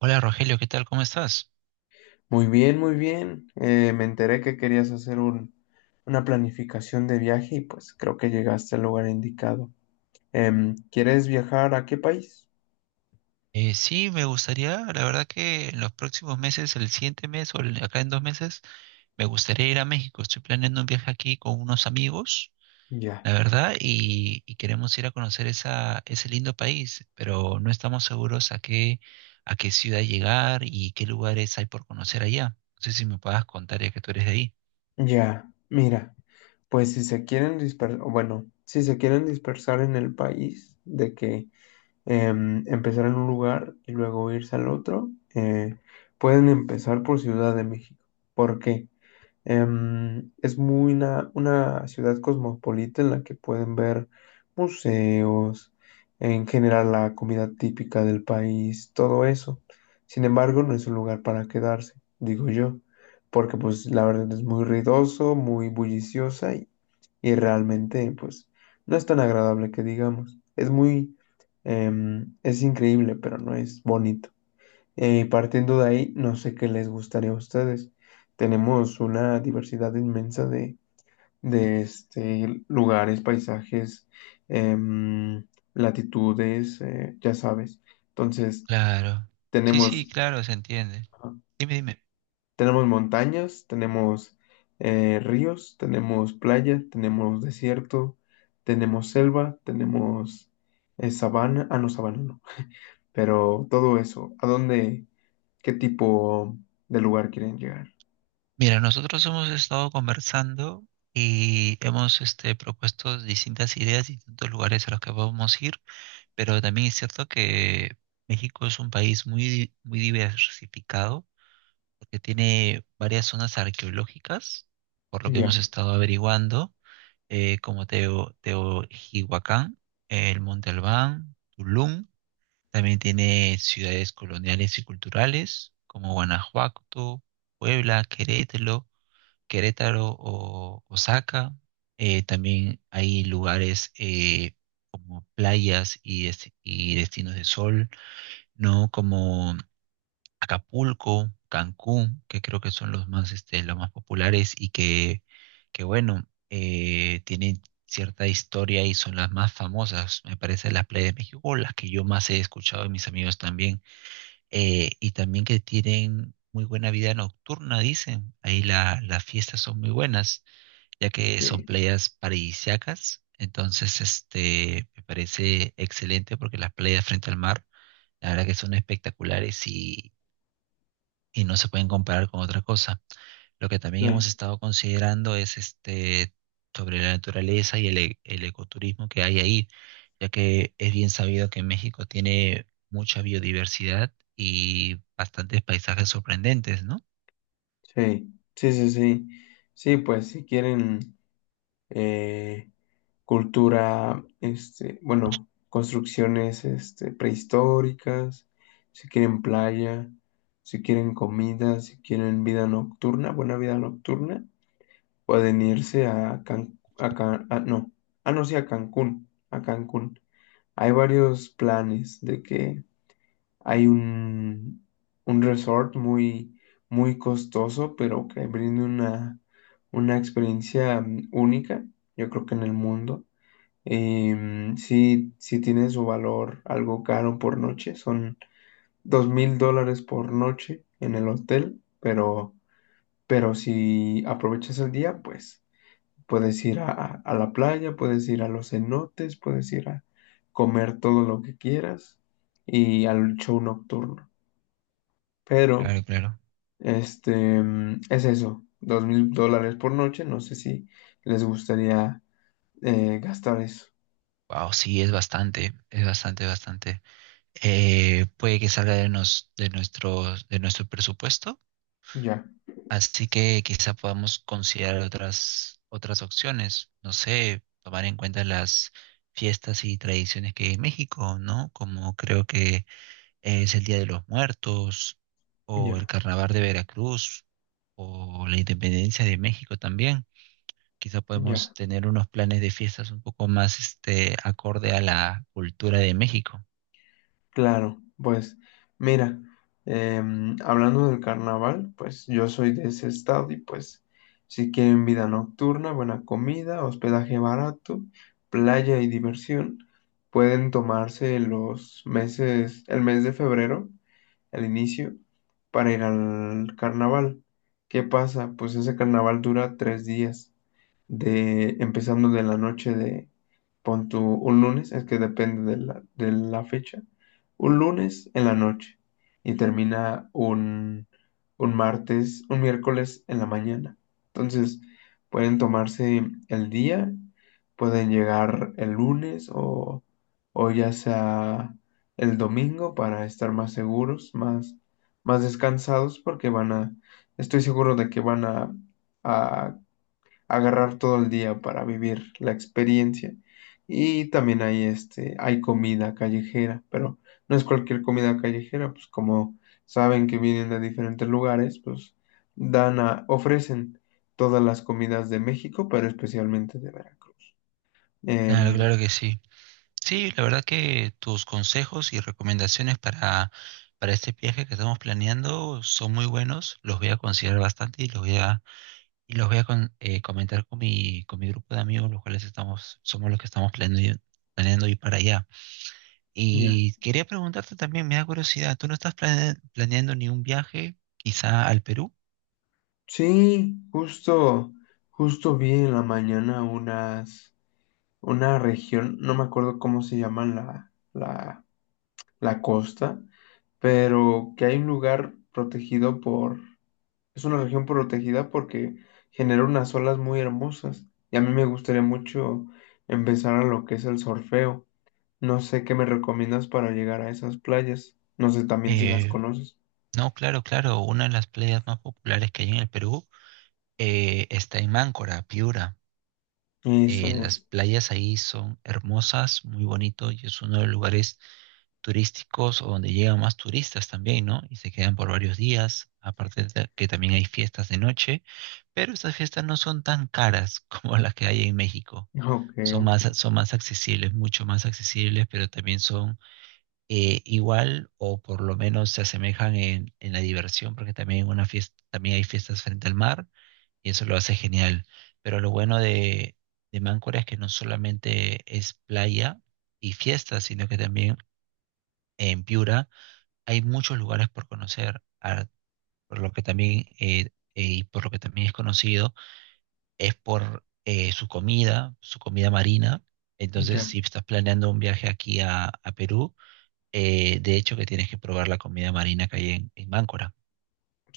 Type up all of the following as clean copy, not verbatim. Hola Rogelio, ¿qué tal? ¿Cómo estás? Muy bien, muy bien. Me enteré que querías hacer una planificación de viaje y pues creo que llegaste al lugar indicado. ¿Quieres viajar a qué país? Sí, me gustaría, la verdad que en los próximos meses, el siguiente mes o acá en 2 meses, me gustaría ir a México. Estoy planeando un viaje aquí con unos amigos, Ya, la verdad, y queremos ir a conocer ese lindo país, pero no estamos seguros a qué ciudad llegar y qué lugares hay por conocer allá. No sé si me puedas contar ya que tú eres de ahí. ya. Mira, pues si se quieren dispersar, bueno, si se quieren dispersar en el país, de que empezar en un lugar y luego irse al otro, pueden empezar por Ciudad de México. ¿Por qué? Es muy una ciudad cosmopolita en la que pueden ver museos, en general la comida típica del país, todo eso. Sin embargo, no es un lugar para quedarse, digo yo, porque pues la verdad es muy ruidoso, muy bulliciosa y realmente pues no es tan agradable que digamos. Es muy, es increíble, pero no es bonita. Y partiendo de ahí, no sé qué les gustaría a ustedes. Tenemos una diversidad inmensa de, este, lugares, paisajes, em, latitudes, ya sabes. Entonces, Claro. Sí, sí, tenemos, claro, se entiende. ajá, Dime, dime. tenemos montañas, tenemos ríos, tenemos playa, tenemos desierto, tenemos selva, tenemos sabana. Ah, no, sabana no. Pero todo eso, ¿a dónde, qué tipo de lugar quieren llegar? Mira, nosotros hemos estado conversando y hemos propuesto distintas ideas, distintos lugares a los que podemos ir, pero también es cierto que México es un país muy diversificado, porque tiene varias zonas arqueológicas, por lo que Ya, hemos ok. estado averiguando, como Teotihuacán, el Monte Albán, Tulum, también tiene ciudades coloniales y culturales, como Guanajuato, Puebla, Querétaro. Querétaro o Osaka. También hay lugares como playas y destinos de sol, ¿no? Como Acapulco, Cancún, que creo que son los más populares y que bueno, tienen cierta historia y son las más famosas, me parece, las playas de México, o las que yo más he escuchado de mis amigos también, y también que tienen muy buena vida nocturna, dicen, ahí las fiestas son muy buenas ya que son Sí, playas paradisíacas. Entonces, me parece excelente porque las playas frente al mar, la verdad que son espectaculares y no se pueden comparar con otra cosa. Lo que también claro, hemos estado considerando es sobre la naturaleza y el ecoturismo que hay ahí, ya que es bien sabido que México tiene mucha biodiversidad y bastantes paisajes sorprendentes, ¿no? sí, sí, sí, sí, sí, pues si quieren eh, cultura, este, bueno, construcciones este, prehistóricas, si quieren playa, si quieren comida, si quieren vida nocturna, buena vida nocturna, pueden irse a Cancún, no, ah, no, sí, a Cancún, a Cancún. Hay varios planes de que. Hay un resort muy, muy costoso, pero que brinda una experiencia única, yo creo que en el mundo. Sí, sí tiene su valor algo caro por noche, son $2,000 por noche en el hotel, pero si aprovechas el día, pues puedes ir a, a la playa, puedes ir a los cenotes, puedes ir a comer todo lo que quieras y al show nocturno. Pero, Claro, claro. este, es eso, $2,000 por noche. No sé si les gustaría gastar eso. Wow, sí, es bastante, bastante. Puede que salga de nuestro presupuesto, Ya, así que quizá podamos considerar otras opciones, no sé, tomar en cuenta las fiestas y tradiciones que hay en México, ¿no? Como creo que es el Día de los Muertos o el ya, Carnaval de Veracruz o la Independencia de México también. Quizá ya. podemos tener unos planes de fiestas un poco más acorde a la cultura de México. Claro, pues, mira, hablando del carnaval, pues yo soy de ese estado y pues, si quieren vida nocturna, buena comida, hospedaje barato, playa y diversión, pueden tomarse los meses, el mes de febrero al inicio para ir al carnaval. ¿Qué pasa? Pues ese carnaval dura 3 días, de empezando de la noche de, pon tú un lunes, es que depende de la fecha, un lunes en la noche y termina un, martes, un miércoles en la mañana. Entonces, pueden tomarse el día, pueden llegar el lunes o ya sea el domingo para estar más seguros, más descansados, porque van a, estoy seguro de que van a agarrar todo el día para vivir la experiencia. Y también hay este, hay comida callejera, pero no es cualquier comida callejera, pues como saben que vienen de diferentes lugares, pues ofrecen todas las comidas de México, pero especialmente de Veracruz. Claro, Em, claro que sí. Sí, la verdad que tus consejos y recomendaciones para este viaje que estamos planeando son muy buenos, los voy a considerar bastante y los voy a comentar con mi grupo de amigos, los cuales estamos, somos los que estamos planeando ir para allá. ya. Y quería preguntarte también, me da curiosidad, ¿tú no estás planeando ni un viaje quizá al Perú? Sí, justo vi en la mañana unas, una región, no me acuerdo cómo se llama la, la costa, pero que hay un lugar protegido por, es una región protegida porque genera unas olas muy hermosas y a mí me gustaría mucho empezar a lo que es el surfeo. No sé qué me recomiendas para llegar a esas playas. No sé también si las Eh, conoces. no, claro, claro, una de las playas más populares que hay en el Perú está en Máncora, Piura. Eso Las es. playas ahí son hermosas, muy bonito y es uno de los lugares turísticos o donde llegan más turistas también, ¿no? Y se quedan por varios días, aparte de que también hay fiestas de noche, pero estas fiestas no son tan caras como las que hay en México. Ok, Son ok. más, son más accesibles, mucho más accesibles, pero también son igual o por lo menos se asemejan en la diversión, porque también, una fiesta, también hay fiestas frente al mar y eso lo hace genial. Pero lo bueno de Máncora es que no solamente es playa y fiestas, sino que también en Piura hay muchos lugares por conocer, por lo que también es conocido, es por su comida marina. Entonces, Ya. si estás planeando un viaje aquí a Perú, de hecho que tienes que probar la comida marina que hay en Máncora.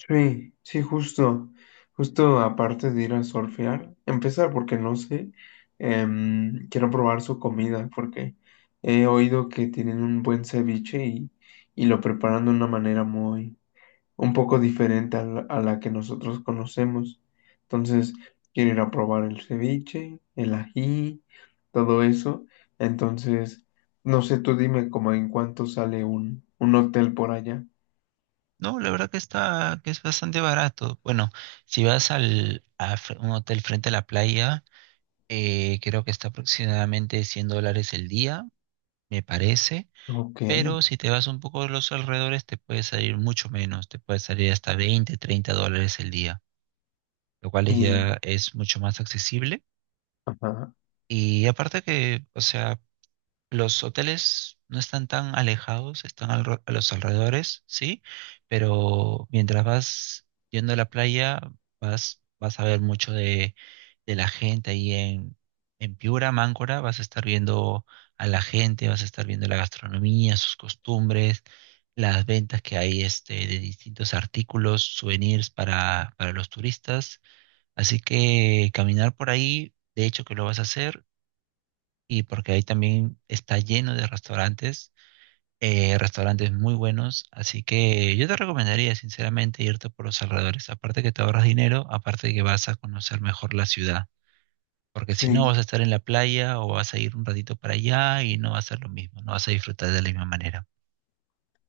Sí, sí, justo aparte de ir a surfear, empezar porque no sé, quiero probar su comida porque he oído que tienen un buen ceviche y lo preparan de una manera muy, un poco diferente a la que nosotros conocemos. Entonces, quiero ir a probar el ceviche, el ají, todo eso. Entonces, no sé, tú dime como en cuánto sale un, hotel por allá. No, la verdad que está, que es bastante barato. Bueno, si vas un hotel frente a la playa, creo que está aproximadamente $100 el día, me parece. Ok. Pero si te vas un poco a los alrededores, te puede salir mucho menos, te puede salir hasta 20, $30 el día, lo cual y- ya es mucho más accesible. Ajá. Y aparte que, o sea, los hoteles no están tan alejados, están a los alrededores, sí, pero mientras vas yendo a la playa, vas a ver mucho de la gente ahí en Piura, Máncora, vas a estar viendo a la gente, vas a estar viendo la gastronomía, sus costumbres, las ventas que hay de distintos artículos, souvenirs para los turistas. Así que caminar por ahí, de hecho que lo vas a hacer y porque ahí también está lleno de restaurantes, restaurantes muy buenos, así que yo te recomendaría sinceramente irte por los alrededores, aparte que te ahorras dinero, aparte que vas a conocer mejor la ciudad, porque si no vas a Sí, estar en la playa o vas a ir un ratito para allá y no va a ser lo mismo, no vas a disfrutar de la misma manera.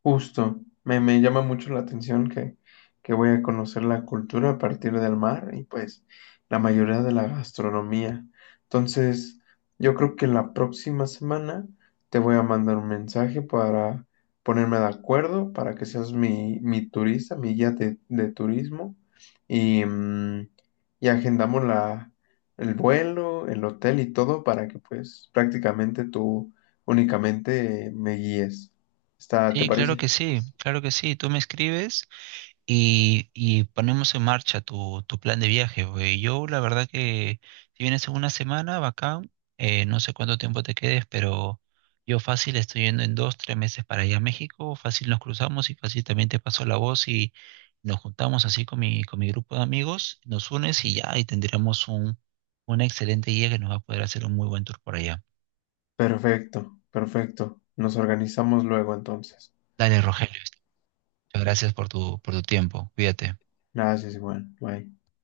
justo. Me llama mucho la atención que voy a conocer la cultura a partir del mar y pues la mayoría de la gastronomía. Entonces, yo creo que la próxima semana te voy a mandar un mensaje para ponerme de acuerdo, para que seas mi, turista, mi guía de turismo y, y agendamos la, el vuelo, el hotel y todo para que pues prácticamente tú únicamente me guíes. Está, ¿te Sí, claro parece? que sí, claro que sí, tú me escribes y ponemos en marcha tu plan de viaje. Güey, yo la verdad que si vienes en una semana, bacán, no sé cuánto tiempo te quedes, pero yo fácil estoy yendo en 2, 3 meses para allá a México, fácil nos cruzamos y fácil también te paso la voz y nos juntamos así con mi grupo de amigos, nos unes y ya, y tendremos una excelente guía que nos va a poder hacer un muy buen tour por allá. Perfecto, perfecto. Nos organizamos luego entonces. Dale, Rogelio, muchas gracias por tu tiempo, cuídate. Gracias, Juan. Bye.